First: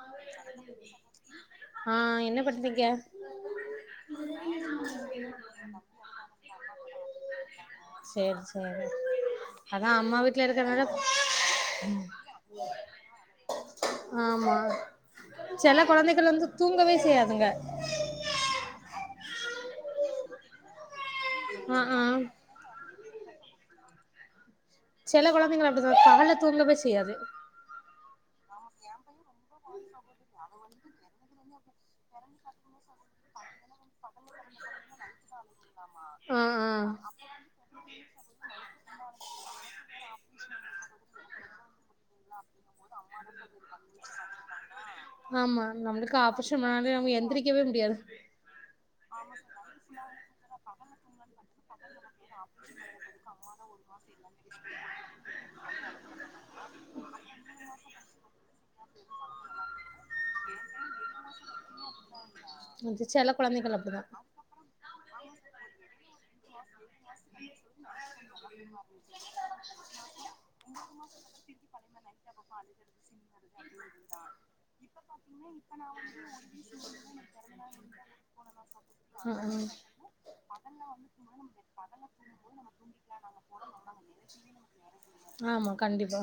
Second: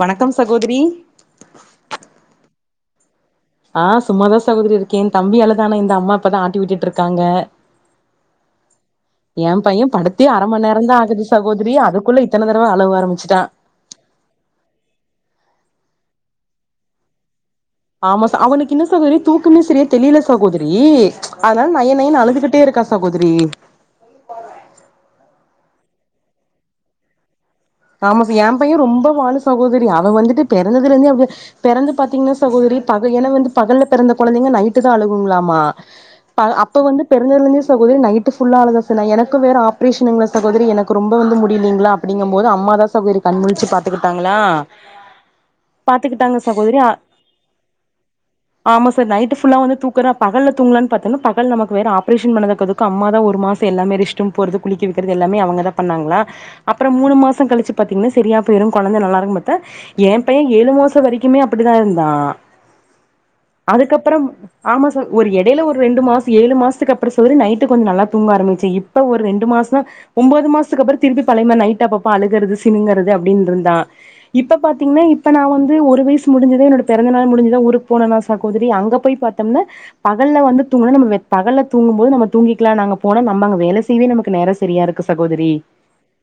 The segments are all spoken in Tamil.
வணக்கம் சகோதரி ஆ என்ன பண்றீங்க ஆ சும்மாத சகோதரி இருக்கே தம்பி அழுதானா இந்த அம்மா அப்பாதா ஆட்டி விட்டுட்டு இருக்காங்க சேரி சேரி எ அதா பையன் அம்மா படுத்தெ அர வீட்ல ம இருக்கறனால நேரம்தா ஆகுது சகோதிரி அதுக்குள்ள இத்தன தடவ அழுவ ஆரம்பிச்சிட்டா ஆமா செல குழந்தைகள் வந்து தூங்கவே செய்யாதுங்க ஆமா அவனுக்கு இன்னு சாகோதரி தூக்குமே சரியா தெளியல சாகோதரி அதனால ஆ நய ஆ நயன் அழுதுகட்டு படுத்தே இருக்கா சகோதரி சில குழந்தைங்க அப்படி தா பகல்ல தூங்கவே செய்யாது ஆமா என் பையன் ரொம்ப வாலு சகோதரி அவ வந்துட்டு பிறந்ததுல இருந்தே அவ பிறந்து பாத்தீங்கனா சகோதரி பக ஏன்னா வந்து பகல்ல பிறந்த கொழந்தைங்க நைட்டு தான் அழுகுங்களாமா ஆ ஆ அப்ப வந்து பிறந்ததுல இருந்தே சகோதரி நைட்டு ஃபுல்லா அழகாச எனக்கு வேற ப்ரிஷங்களா சகோதரி எனக்கு ரொம்ப வந்து முடிலிங்களா அப்படிங்க ஒரு அம்மாதா சகோதரி கண்முழிச்சி பாத்துக்கிட்டாங்களா ஆமா நம்மளுக்கு பாத்துக்கிட்டாங்க ஆப்ரேஷன் சகோதரி பண்ணாலே நம்ம எந்திரிக்கவே முடியாது ஆமா சார் நைட்டு ஃபுல்லா வந்து தூக்குற பகல்ல தூங்கலன்னு பாத்தங்கன்ன பகல் நமக்கு வேற ஆப்ரேஷன் பண்ணத கது அம்மா தான் ஒரு மாசம் எல்லாமே ரெஷ்ட்ரூம் போறது குளிக்க வைக்கிறது எல்லாமே அவுங்க தான் பண்ணாங்களா அப்புறம் மூணு மாசம் கழிச்சி பாத்திங்கன்னா சரியாபோயிரு குழந்த நல்லா இருக்கும் பார்த்த எ பைய ஏழு மாசம் வரைக்குமே அப்படிதா இருந்தா சில குழந்தைகள் அப்படிதான் அதுக்கப்புறம் ஆமா சகோ ஒரு இடையில ஒரு ரெண்டு மாசம் ஏழு மாசத்துக்கு அப்புறம் சகோதரி நைட்டு கொஞ்ச நல்லா தூங்க ஆரம்பிச்சி இப் இப்ப ஒரு ரெண்டு மாசம் ஒன்பது மாசத்துக்கு அப்புறம் திருப்பி பழைய மாதிரி நைட் அப்பப்ப அழுகறது சினுங்கிறது அப்படின்னுருந்தா இப்ப பாத்திங்கன்னா இப்ப நா வந்து ஒரு வயசு முடிஞ்து என்னோட பிறந்த நாள் முடிஞ்சுது தான் ஊருக்கு போனேனா சகோதரி அங்க போய் ஆ ஆ பாத்தோம்னா பகல்ல வந்து தூங்குனா நம்ம வெ பகல்ல தூங்கும்போது நம்ம தூங்கிக்கலான்னு அங்க போனா நம்ம அங்க வேல செய்யவே நமக்கு நேரம் சரியா இருக்கு சகோதரி ஆமா கண்டிப்பா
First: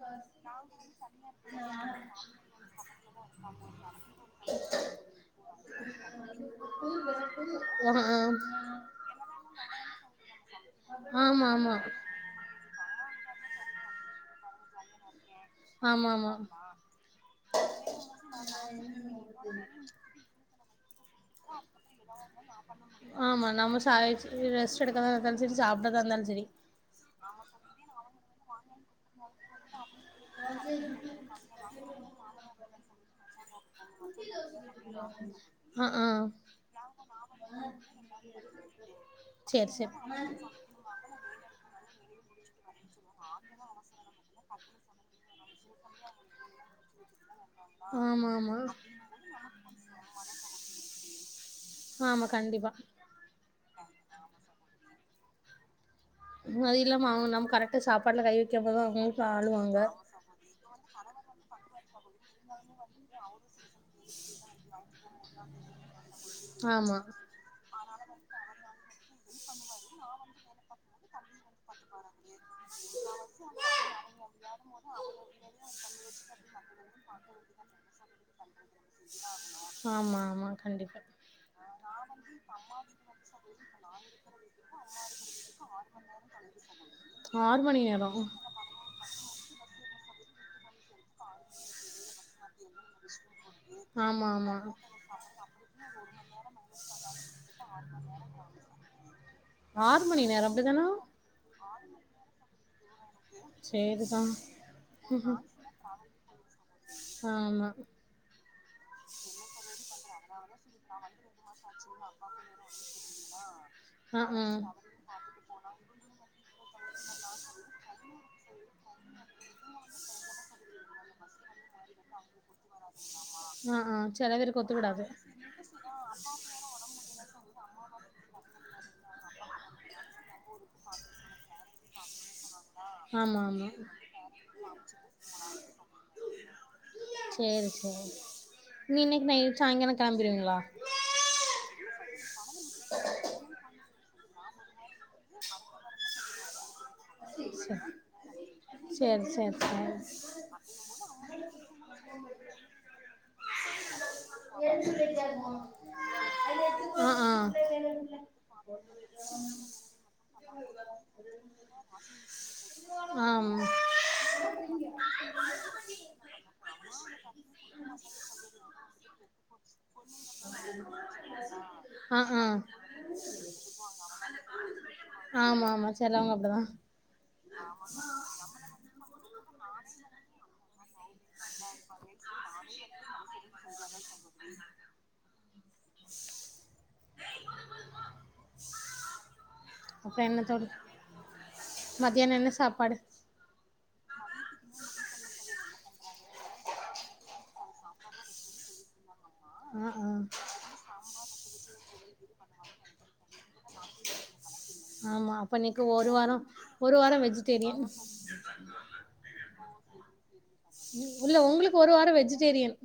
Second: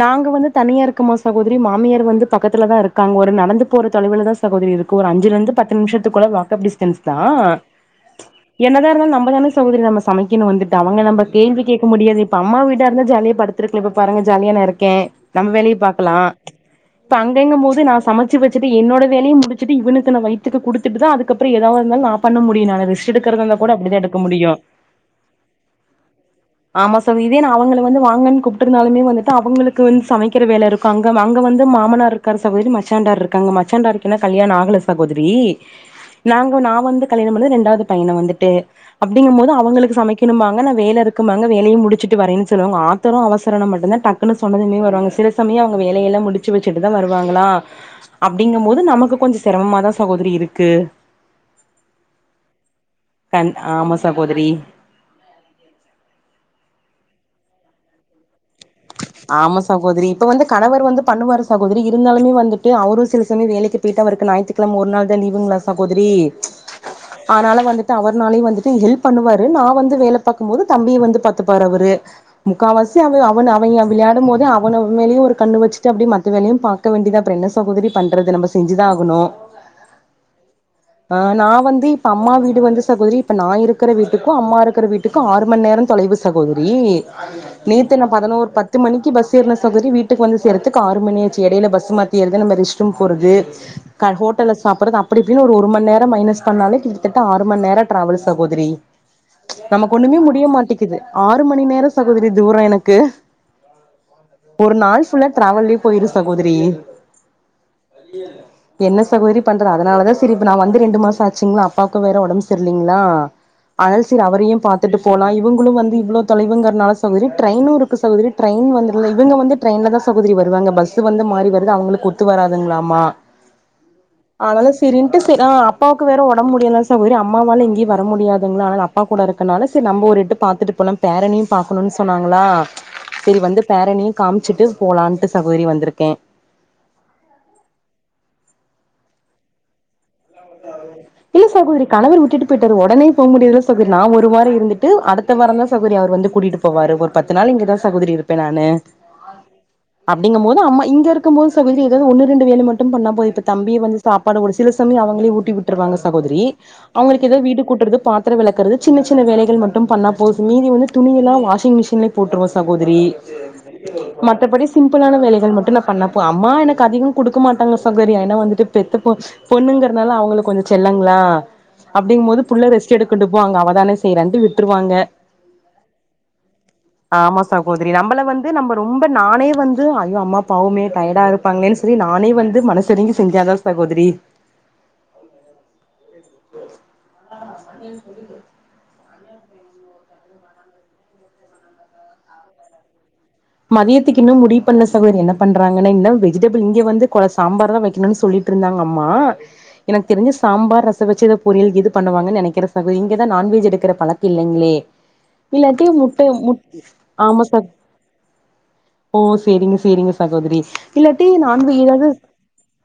நாங்க வந்து தனியா இருக்கோமா சகோதரி மாமியார் வந்து பக்கத்துல தா இருக்காங்க ஒரு நடந்து போற தொலைவில தா சகோதரி இருக்கு ஒரு அஞ்சுல இருந்து பத்து நிமிஷத்துக்குட வாகப் டிஸ்டன்ஸ் தா ஆ ஆ என்னதா இருந்தாலும் நம்மதான சகோதரி நம்ம சமைக்கணும் வந்துட்டு அவுங்க நம்ப ஆமா கேள்வி ஆமா கேக்க முடியாது இப்ப அம்மா வீடா இருந்தா ஜாலியா படுத்திருக்கலாம் இப்ப பாருங்க ஜாலியா நா இருக்கேன் நம்ம வேலைய ஆமா பாக்கலாம் ஆமா இப்ப அங்கங்கும் போது நா சமைச்சு வச்சுட்டு என்னோட வேலையு முடிச்சுட்டு இவனுக்கு நா வயித்துக்கு குடுத்துட்டு தா அதுக்கு கு அப்புறோ ஏதா இருந்தாலு நா பண்ண முடியு நா ரெஸ்ட் எடுக்குறதா ஆமா இருந்தா கூட நம்ம ச அப்டிதா எடுக்க முடியு ரெஸ்ட் எடுக்கறதா இருந்தாலு சரி சாப்டறதா இருந்தாலு சரி ஆமா சாமி இதே நா அவங்கள வந்து வாங்கன் கூப்ட்டு இருந்தாலுமே வந்துட்டு அவுங்களுக்கு வந்து சமைக்கிற வேல இருக்கு அங்க ம அங்க வந்து மாமனார் இருக்காரு சகோதரி மச்சான்டார் இருக்காங்க மச்சான்டாருக் இன்னு கல்யாணோ ஆகல சகோதரி ஆ ஆ நாங்க வ நா வந்து கல்யாணம் பண்ணது ரெண்டாவது பையன வந்துட்டு அப்பிடிங்கும் போது சேரி சேரி அவங்களுக் சமைக்கணும்பாங்க நா வேல இருக் இருக்கும்பாங்க வேலையு முடிச்சுட்டு வரேன் சொல்லுவாங்க ஆத்தரோ அவசரனா மட்டும் தா டக் டக்குனு சொன்னதுமே வருவாங்க சில சமயோ அவங்க வேலயெல்லா முடிச்சு வச்சுட்டு தா வருவாங்களா ஆமா ஆமா அப்டிங்கும் போது நமக்கு கொஞ்சோ சிரமமாதா சகோதரி இருக்கு ஆமா கண்டிப்பா கண் ஆமா சகோதரி அது இல்லாம அவங்க நம் கரெக்டா சாப்பாட்டுல கை வெக்கம்போது தா அவங்க ஆமா சகோதரி இப்ப வந்து கணவர் வந்து பண்ணுவாரு சகோதரி இருந்தாலுமே வந்துட்டு அவரு சில சமய வேலைக்கி போயிட்டு அவருக்கு ஞாயிற்றுக்கெழம ஒரு நாள் தா லீவுங்களா சகோதரி ஆமா ஆனால வந்துட்டு அவர்னாலையு வந்துட்டு ஹெல்ப் பண்ணுவாரு நா வந்து வேல பாக்கும் போது தம்பிய வந்து பாத்துப்பாரு அவுரு முக்காவாசி அவரு அவன அமைதியா விளயாடுமோதே அவன மேலயும் ஒரு கண்ணு வச்சிட்டு அப்டே மத்த வேலையு பாக் இருக்க வேண்டிதா அப்புறோ என்ன சகோதிரி பண்றது நம்ப செஞ்சிதா ஆகணு ஆமா ஆமா கண்டிப்பா ஆ நா வந்து இப்ப அம்மா வீடு வந்து சகோதிரி இப்ப நா இருக்கற வீட்டுக்கும் அம்மா இருக்கற வீட்டுக்கும் ஆறு மண் நேரம் தொலைவு சகோதிரி ஆறு மணி நேத்து நா நேரோ பதனோர் பத் பத்து மணிக்கி பஸ் ஏறுன சகோதிரி வீட்டுக்கு வந்து சேரதுக்கு ஆறு மணி ஆச்சி எடைல பஸ்ஸு மாத்தி ஏறத நம்ம ரெஸ்ட் ரூம் போறது கா ஆமா ஹோட்டல்ல ஆமா சாப்புட்றது அப்டி இப்டின்னு ஒரு மணி நேரோ மைனஸ் பண்ணாலே கிட்டத்தட்ட ஆறு மணி நேரோ ட்ராவல் சகோதரி நமக்கு ஆறு ஒன்னுமே மணி நேரோ முடிய அப்டிதானா மாட்டேங்கிது ஆறு மணி நேரோ சகோதரி தூரோ எனக்கு சேரி தா ஒரு நாள் ஃபுல்லா ட்ராவல்லே போயிரு சகோதிரி ஆமா இய்ய என்ன சகோதரி பண்றது அதனாலதா செரி இப்ப நா வந்து ரெண்டு மாச ஆச்சுங்ளா அப்பாவுக்கு வேற ஒடம்பு செரி இல்லீங்ளா அதா ஆ செரி ஆ அவரையு பாத்துட்டு போலா இவுங்களு வந்து இவ்ளோ தொலைவுங்கறனால சகோதரி ட்ரெயினு இருக்கு சகோதரி ட்ரெயின் வந்ததுல இவுங்க வந்து ட்ரெயின்ல தா சகோதரி வருவாங்க பஸ் வந்து மாறி வருது அவுங்களுக்கு ஒத்து வராதுங்களாமா ஆ ஆ செரி ஆனால செரின்ட்டு செரி ஆ அப்பாவுக்கு வேற உடம்பு முடியல சகோதரி அம்மாவால எங்கையு வர முடியாதுங்ளா அதனால அப் அப்பா கூட இருக்கனால செரி நம்போ ஒரு எட்டு பாத்துட்டு போலாம் பேரனையு பாக்கணுன்னு சொன்னாங்களா சேரி ஆமா வந்து ஆமா பேரனையு காமிச்சிட்டு போலாண்ட்டு சகோதரி வந்திருக்கே சேரி சேரி நீ இன்னைக்கி நைட்டு சாயங்காலோ கெளம்பிருவீங்ளா இல்ல சகோதரி கணவர் விட்டுட்டு போயிட்டாரு ஒடனே போக முடியாதுல சகோதரி நா ஒரு வார இருந்துட்டு அடுத் அடுத்த வாரோந்தா சகோதரி அவர் வந்து கூட்டிட்டு போவாரு ஒரு பத்து நாள் இங்கதா சகோதரி இருப்பே நானு சேர் சேர் சேரி அப்டிங்கபோது அம்மா இங்க இருக்கும் போது சகோதரி ஏதாது ஒன்னு ரெண்டு வேலை மட்டும் பண்ணா போது இப்ப தம்பிய வந்து சாப்பாடு ஒரு சில சமயம் அவுங்க சேரி அவுங்களே ஊட்டி விட்டுருவாங்க சகோதரி ஆ அவுங்களுக்கு ஆ ஏதாது வீடு கூட்டுறது பாத் த்தரம் வெளக்குறது சின்ன சின்ன வேலைகள் மட்டும் பண்ணா போது மீதி வந்து துணியெல்லா வாஷிங்மிஷின்லே போட்டுருவோ சகோதரி ஆமா மத்தப்படி சின் சிம்பிளான வேலைகள் மட்டும் நா பண்ணா போது அம்மா எனக்கு அதிகம் கூடுக்க மாட்டாங்க சகோதரி ஏனா வந்துட்டு பெத்து போ பொண்ணுங்க இதுநாளா அவுங்களுக்கு கொஞ்சோ செல்லங்ளா ஆ அப்புடிங்போது ஆ புள்ள ரெஸ்ட் எடுக்கட்டு அங்க அவதானே செய்றான்டு விட்டுருவாங்க இல்ல ஆமா ஆமா செலவங்க அப்டிதா ஆமா சகோதரி நம்மள வந்து நம்ம ரொம்ப நானே வந்து ஐயோ அம்மா பாவுமே டயர்டா இருப்பாங்களேனானு செல்லி நானே வந்து மனசு எறங்கி செஞ்ச தா சகோதரி ம் [inaudible] சமையல் முடிஞ்சி அப்ப என்ன தோழி மதியானோ என்ன சாப்பாடு மதியத்துக்கு இன்னு முடிவு பண்ணல சகோத என்ன பண்றாங்கன்னே இன்ன வெஜிடபிள் இங்க வந்து கொல சாம்பார் தா வைக்கணும்னு சொல்லி ட்டுருந்தாங்கம்மா ஆ ஆ எனக்கு தெரிஞ்சு சாம்பார் ரசொ வச்சி எதோ பொரியல் எது பன்னுவாங்கன்னு நெனைக்கிற சகோதரி இங்கதா நான்வெஜ் எடுக்குற ஆமா அப்ப இன்னைக்கு இல்லாட்டி ஒரு முட்ட வாரோ முட் ஒரு வாரோ ஆமா சகோ [inaudible] ஓ செரிங்க செரிங்க இல்ல உங்களுக்கு ஒரு வாரோ வெஜிடேரியன்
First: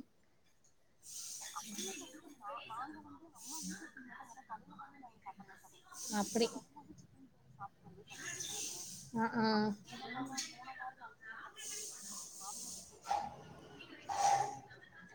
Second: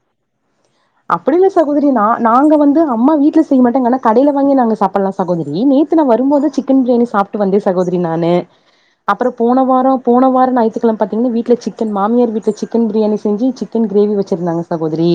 அப்படில்ல சகோதரி நா நாங்க வந்து அம்மா வீட்ல செய்ய மாட்டங்க ஆனா கடைல வாங்கி நாங்க சாப்படலா சகோதரி நேத்து நா வரும்போது அப்டி சிக்கன் பிரியாணி சாப்ட்டு வந்தே சகோதரி நானு ஆ அப்பறோ ஆ போன வாரோ போன வார நாயித்துக்கெழம பாத்தீங்கன்னா வீட்ல சிக்கன் மாமியார் வீட்ல சிக்கன் பிரியாணி செஞ்சு சிக்கன் கிரேவி வச்சிருந்தாங்க சகோதரி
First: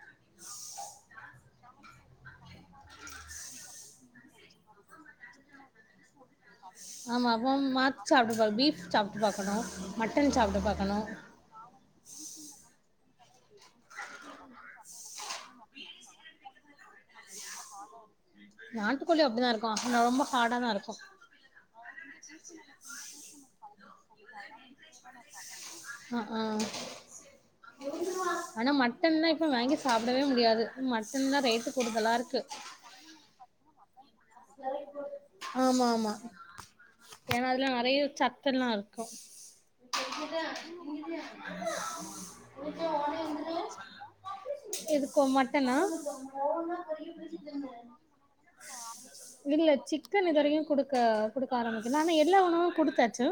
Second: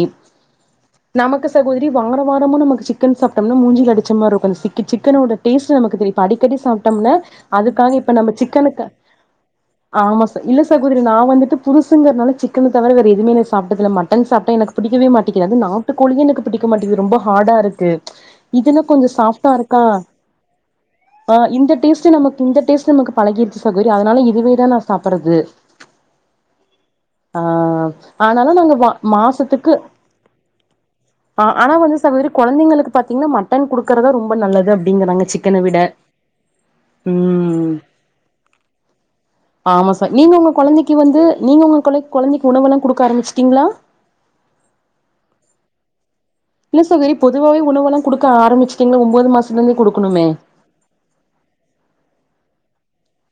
நமக்கு சகோதரி வார வாரமா நமக்கு சிக்கன் சாப்ட்டம்னா மூஞ்சில அடிச்ச மார்ருக்கு சிக்கி சிக் சிக்கனோட டேஸ்ட் நமக்கு தெரியு இப்ப அடிக்கடி சாப்ட்டோம்ன அதுக்காக இப்ப நம்ம சிக்கனுக்கு இதாக்கனு ஆமா ச இல்ல சகோதரி நா வந்துட்டு புதுசுங்கறனால சிக்கன தவிர வேற எதுவுமே நா சாப்ட்டதில்ல மட்டன் சாப்ட்டா எனக்கு பிடிக்கவே மாட்டேக்து அது நா ட்டு கோழியே எனக் பிடிக்க மாட்டேக்கு ரொம்ப ஹாடா இருக்கு இதுன்னா கொஞ்சோ நாட்டுக்கோழி சாஃப்டா அப்டிதா இருக்கு இருக்கா ஆனா ரொம்ப ஹாடாதா இருக்கு ஆ இந்த டேஸ்ட் நமக் இந்த டேஸ்ட் நமக்கு பழகிடுச்சி சகோரி அதனால இதுவேதா நா சாப்பறது அ ஆ ஆ ஆனாலு ஆனா நாங்க வா மட்டன்லா இப்ப மாசத்துக்கு வாங்கி சாப்டவே முடியாது மட்டன்லா ஆ ஆனா ரேட்டு் வந்து கூடுதலா சகோதரி இருக் கொழந்தைங்களுக்கு பாத்தீங்கன்னா மட் மட்டன் குடுக்குறதா ரொம்ப நல்லது அப்டிங்றாங்க சிக்கன விட ஆமா ம் ஏயு சத் அதெல்லா இருக்கா ஆமா ச நீங்க உங்க கொழந்தைக்கு வந்து நீங்க உங்க கொழ கொழந்தைக்கு உணவெல்லா குடுக்க ஆரம்ச்சுட்டீங்ளா எதுக்கோ மட்டனா இல்ல சகோதரி பொதுவாவே உணவல்லா குடுக்க ஆரம்பிச்சுட்டிக்கீங்களா இல்ல சிக்கன் இதுவரையு குடுக்க குடுக்க ஆரம்பிக்கல ஆனா எல்லா உணவு குடுத்தாச்சு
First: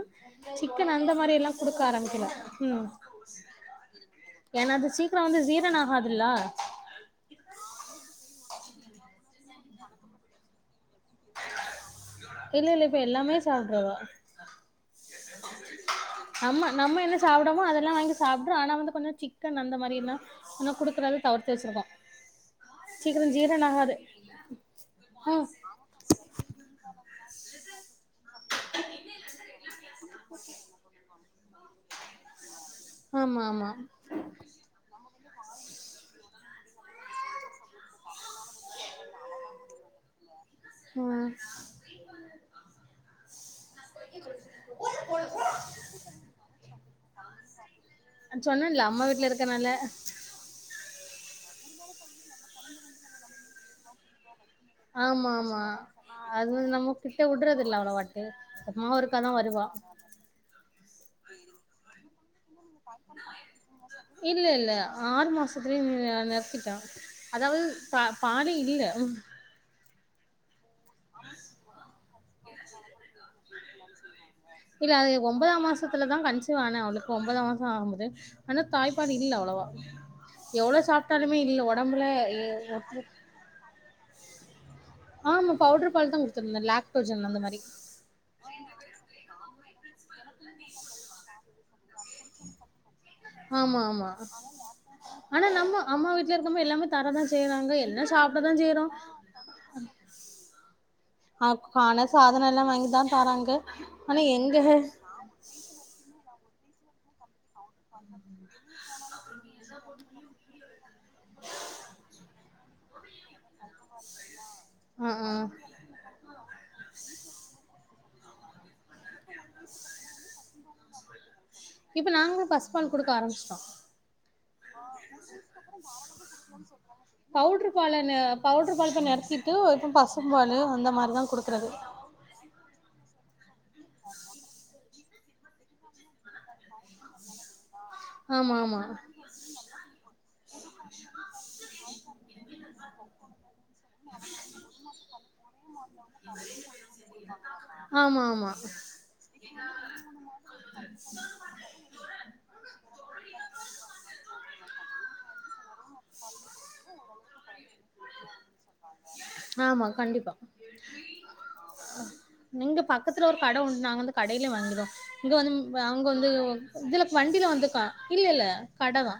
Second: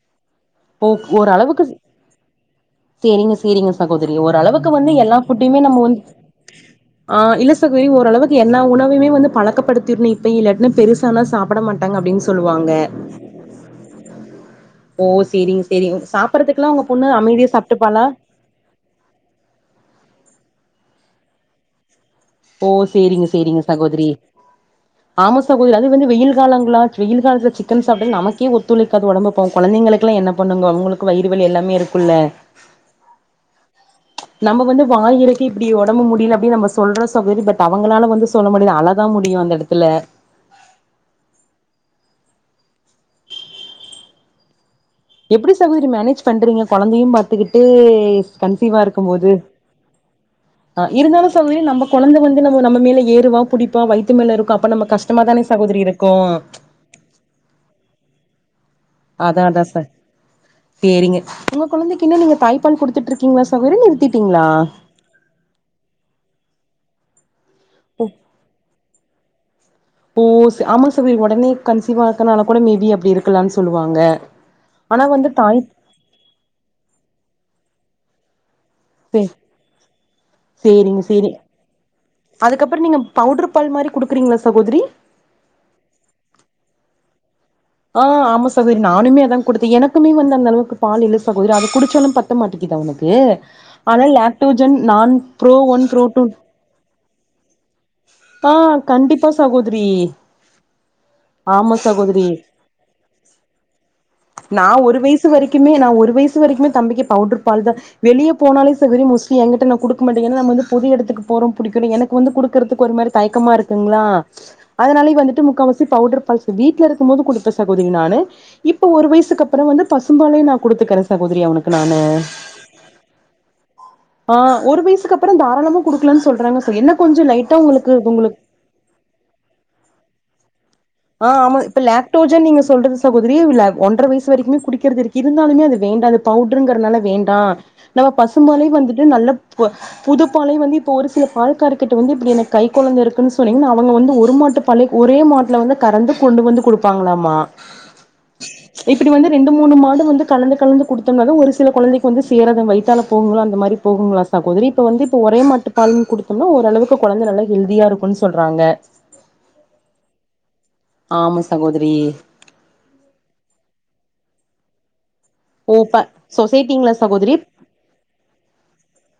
ஓ சிக்கன் அந்த மாரியெல்லா ஓரளவுக்கு குடுக்க ஆரம்பிக்கலா ம் சேரிங்க சேரிங்க சகோதரி ஓரளவுக்கு ஏன்னா அது எல்லா சீக்கிர வந்து ஃபுட்டையுமே சீரன நம்ம வந்து ஆகாதுல்ல ஆ இல்ல சகோதரி ஓரளவுக்கு எல்லா உணவுமே வந்து பழக்கப்படுத்திணு இப்ப இல்லாட்ன்னா பெருச இல்ல இல்ல இப்ப எல்லாமே சாப்ட்ருவா ஓ சேரிங்க சேரிங்க நம்ம சாப்பறதுக்குல்லா உங்க நம்ம பொண்ணு என்ன அமைதியா சாப்புடமோ அதெல்லா சாப்ட்டுப்பாளா வாங்கி சாப்ட்ரு ஆனா வந்து கொஞ்சொ சிக் க்கன் அந்த மாரிலா கொஞ்சொ குடுக்குறளவு தவிர்த்து வச்சுருக ஓ செரிங்க செரிங்க சகோதரி ஆ ஆமா சகோதரி கொஞ்சொ வெயில் காலங்கள வெயில் காலத்துல சிக்கன் சாப்டா நமக்கே ஒத்துழைக்காது ஒடம்பு அப்போ கொழந்தைங்களுக்குலா என்ன பண்ணுங்க அவங்களுக்கு வயி வல் எல்லாமே இருக்குல்ல ஆமா ஆமா நம்ம வந்து வாயிறக்கி இப்டி ஒடம்பு முடியல அப்டின்னு நம்ம சொல்றோ சகோதரி பட் அவங்களால வந்து சொல்ல முடியல அதா தா முடியு அந்த எடத்துல ம் [inaudible] எப்டி சகோதரி மேனேஜ் பண்றீங்க கொழந்தையு பாத்துக்கிட்டு கன்சீவா சொன்னேன்ல அம்மா வீட்ல இருக்கும்போது இருக்கனால அ இருதாலு சகோதரி நம்ம கொழந்தை வந்து நம்ம நம்ம மேல ஏறுவா புடிப்பா இப்ப வைத்து மேல இருக்கு அப்ப நம்ம கஷ்டமா தான சகோதரி இருக்கு திட்ட உட்டுறது இல்ல அவன வாட்டு அதா அதா சார் சேரிங்க உங்க குழந்தைக்கு இன்னு நீங்க தாய் பல் குடுத்துட்ருக்கீங்ளா சகோதரி இல்ல நிறுத்திட்டீங்ளா இல்ல ஆறு மாசத்துலயே அ நிருத்திட்டா அதாவது ப பாலே இல்ல டூஸ் ஆமா சுபி ஒடனே கன்சீவா இருக்கனால கூட மேபி அப்டி இருக்கலான்னு சொல்லுவாங்க ஆனா வந்து தாய் பக்கத்துல தா கன்சிவ் ஆன அவுளுக்கு ஒன்பதா மாச ஆக முது ஆனா தாய்பாலு இல்ல அவ்ளவா எவ்ளோ சேரிங்க சேரி சாப்ட்டாலுமே இல்ல ஒடம்புல எ அதுக்கப்புறோ நீங்க ஒட்ம்பு பவுடர் பால் மாரி குடுக்குறீங்களா சகோதரி ஆமா பவுட்ரு பால் தா குடுத்துருந்த லேக்டோஜன் அந்த மாரி ஆ ஆமா சகோதரி நானுமே அதா குடுத்த எனக்குமே வந்து அந்த அளவுக்கு பால் இல்ல சகோதரி அத குடிச்சோன பத் பத்த மாட்டிங்குதா உனக்கு ஆமா ஆனா ஆமா லாக்டோஜன் நான் ஆனா ப்ரோ நம்ம ஒன் ப்ரோ அம்மா டூ வீட்ல இருக்கம்போ எல்லாமே தரதா செய்யறாங்க என் ஆ கண்டிப்பா சாகோதிரி ஆ ஆமா ஆனா சகோதரி சாதனோ எல்லா வாங்கி தா தராங்க ஆனா எங்க நா ஒரு வய்சு வரக்குமே நா ஒரு வய்சு இந்து வரைக்குமே தம்பிக்கு பவுடர் பால் தா வெளிய போனாலே சகோதரி மோஸ்ட்லி எங்கிட்ட நா குடுக்க மாட்ட ஏனா அது வந்து பொது எடத்துக்கு போறோட்டு புடிக்கல எனக்கு வந்து குடு குற்துக்கு ஒரு மாரி தயக்கமா இருக்குங்ளா ஆ அதனாலயே ஆ வந்துட்டு முக்காவாசி பவுட்ரு பல்ஸு வீட்ல இருக்கும்போது குடுப்ப சகோதிரி நானு இப்ப ஒரு வய்சுக்கு அப்ற வந்து பசும்பாலயு நா குடுத்துக்கற சகோதரி நா அவனுக் இப்ப நாங்ளு பசு பால் குடுக்க ஆரம்மிச்ட்டோ ஆ ஒரு வய்சுக்குப்புற தாராளமா குடுக்குலான் சொல்றாங்க சோ என்ன கொஞ்ச லைட் பலனு பவுட்ரு பால்தா நெரச்சிட்டு இப்ப பசும் பாலு அந்த மாரி அ ஆமா இப்ப லே டூஜன் நீங்க சொல்றது சகோதரி இல்ல ஒன்ற வய்சு வரக்கிமே குடிக்கற்து இருக்கு இருந்தாலுமே அது வேண்டாது பவுட்ருங்றனால வேண்டா நம்ப் பசும் ஆமா பாலே ஆமா வந்துட்டு நல்லா பு புதுப்பாலே வந்து இப்ப ஒரு சில பால்கார் கிட்ட வந்து இப்டி எனக் கை கொழந்த இருக்குன் சொன்னீங்ன அவங்க வந்து ஒரு மாட்டுப் பல்லிக் ஒரே மாட்ல வந்து கரந்து கொண்டு வந்து குடுப்பாங்ளாமா ஆமா ஆமா இப்டி வந்து ரெண்டு மூணு மாடு வந்து கலந்து கலந்து குடுத் சொல்வாங்க ஒரு சில கொழந்தைக் வந்து சேராதா வைத்தால போகுங்லா அந்த மாரி போகுங்லா சகோதரி இப்ப வந்து இப்ப ஒரே மாட்டு பால்ன் குடுத் கு வந்து ஓரளவுக்கு கொழந்த நல்லா ஹெல்தியா இருக்குன் சொல்றாங்க ஆமா கண்டிப்பா ஆம சகோதிரி இங்க பக்கத்துல ஒரு கட உண்டு நாங்க வந்து கடையிலியே வாங்கிருவோ இங்க வந்து ஓ வ ப அங்க வந்து சொசைட்டிங்களா இதுல சகோதரி வண்டியில வந்துக்கா இல்ல இல்ல கட தா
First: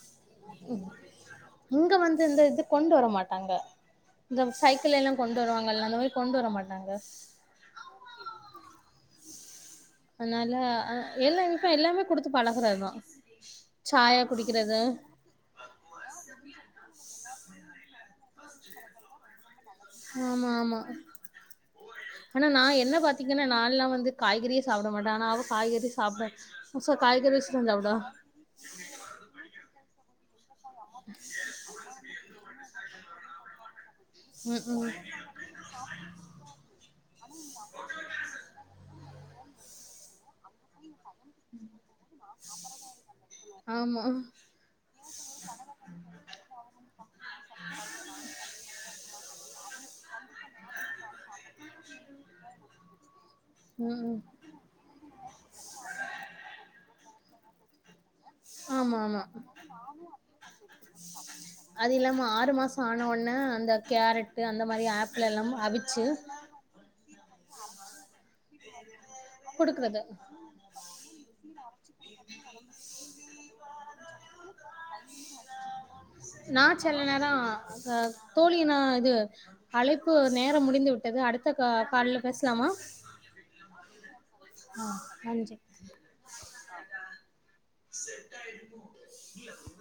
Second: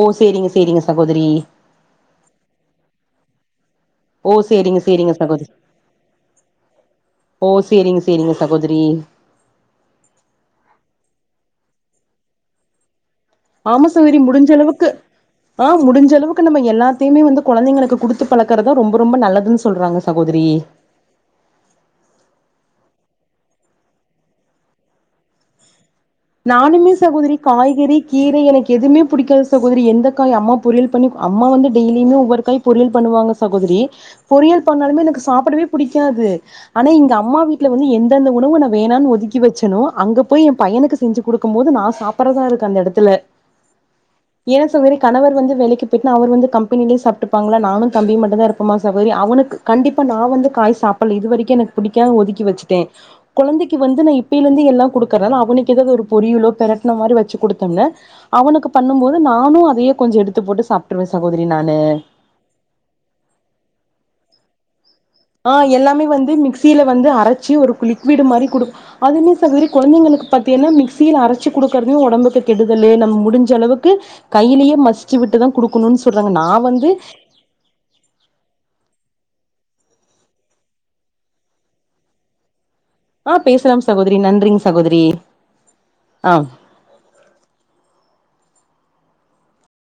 ஓ சேரிங்க சேரிங்க சகோதரி இங்க வந்து இந்த இது கொண்டு வர மாட்டாங்க ஓ இந்த சேரிங்க சைக்கிள்ல எல்லா சேரிங்க கொண்டு சகோதரி வருவாங்கல்ல அந்த மாரி கொண்டு வர மாட்டாங்க ஓ சேரிங் சேரிங்க சகோதிரி அதுனால எல்லா இப்ப எல்லாமே குடுத்து பழகுறதா ஆம சகோதரி முடிஞ்ச அளவுக்கு ஆ முடிஞ்ச அளவுக்கு நம்ம எல்லத்தையுமே வந்து கொழந்தைங்களுக்கு குடுத்து பழக்குறது தா ரொம்ப ரொம்ப நல்லதுன் ஆமா ஆமா ஆனா நா என்ன பாத்தீங்கனா நான்லா வந்து காய்கறியே சாப்பட மாட்ட ஆனா அவ காய்கறி சாப்ட நானுமே சோ சகோதிரி காய்கறி வச்சுதா காய்கறி சாப்டுவா கீரை எனக்கு எதுவுமே புடிக்காது சகோதிரி எந்த காய் அம்மா பொரியல் பண்ணி அம்மா வந்து டெய்லியுமே ஒவ்வொருக்காய் பொரியல் பண்ணுவாங்க சகோதிரி பொறியல் ம் ம் பண்ணாலுமே எனக்கு சாப்படவே புடிக்காது ஆனா இங்க அம்மா வீட்ல வந்து எந் இந்தந்த உணவு நா வேணானு ஒதுக்கி வச்சணோ அங்க போயி ஏ பையனுக்கு செஞ்சி குடுக்கு போது நா சாப்பறதா இருக்கு அந்த எடத்துல ஆமா ஏ சகோதரி கணவர் வந்து வேலிக்கு போய்ட்னா அவரு வந்து கம்பெனிலே சாப்ட்டுப்பாங்ளா நானு தம்பி மட்டு தா இருப் பமா சகோதரி அவனுக்கு கண்டிப்பா நா வந்து காய் சாப்பல இது வரிக்கு எனக் புடிக்கா ஒதுக்கி வச்சிட்டே கொழந்தைக்கு ம் வந்து நா ம் இப்பிலந்து எல்லா குடுக்கற அவனுக்கு ஏதாவது ஒரு பொரியலோ பெரட்டன மாரி வச்சி குடுத்தவுனோ ஆமா ஆமா எடுத்து போட்டு சாப்ட்ருவே சகோதரி நானு அது இல்லாம ஆறு மாஸ் ம் ஆன ஒனே அந்த கேரட்டு அந்த மாரி ஆப் ஆ எல்லாமே வந்து மிக்சியில வந்து அரச்சி ஒரு லிக்வீடு மாரி குடு அதுமே சகோதரி குடுக்குறது கொழந்தைங்களுக்கு பாத்தியனா மிக்சியில அரச்சி குடுக்குறதையு ஒடம்புக்கு கெடுதலு நம் முடிஞ்ச அளவுக்கு கையிலயே மசிச்சி வுட்டுதா குடுக்கனுன் சொல்றாங்க நா வந்து ஆ தோழி நா இது அழைப்பு நேரம் முடிந்து விட்டது அடுத்த கா கால்ல பேசலாமா ஆ பேஸ்லாம் சகோதரி நன்றிங் ஆ சகோதரி நன்றி ஆ செட் ஆய்ருமோ [unintelligible]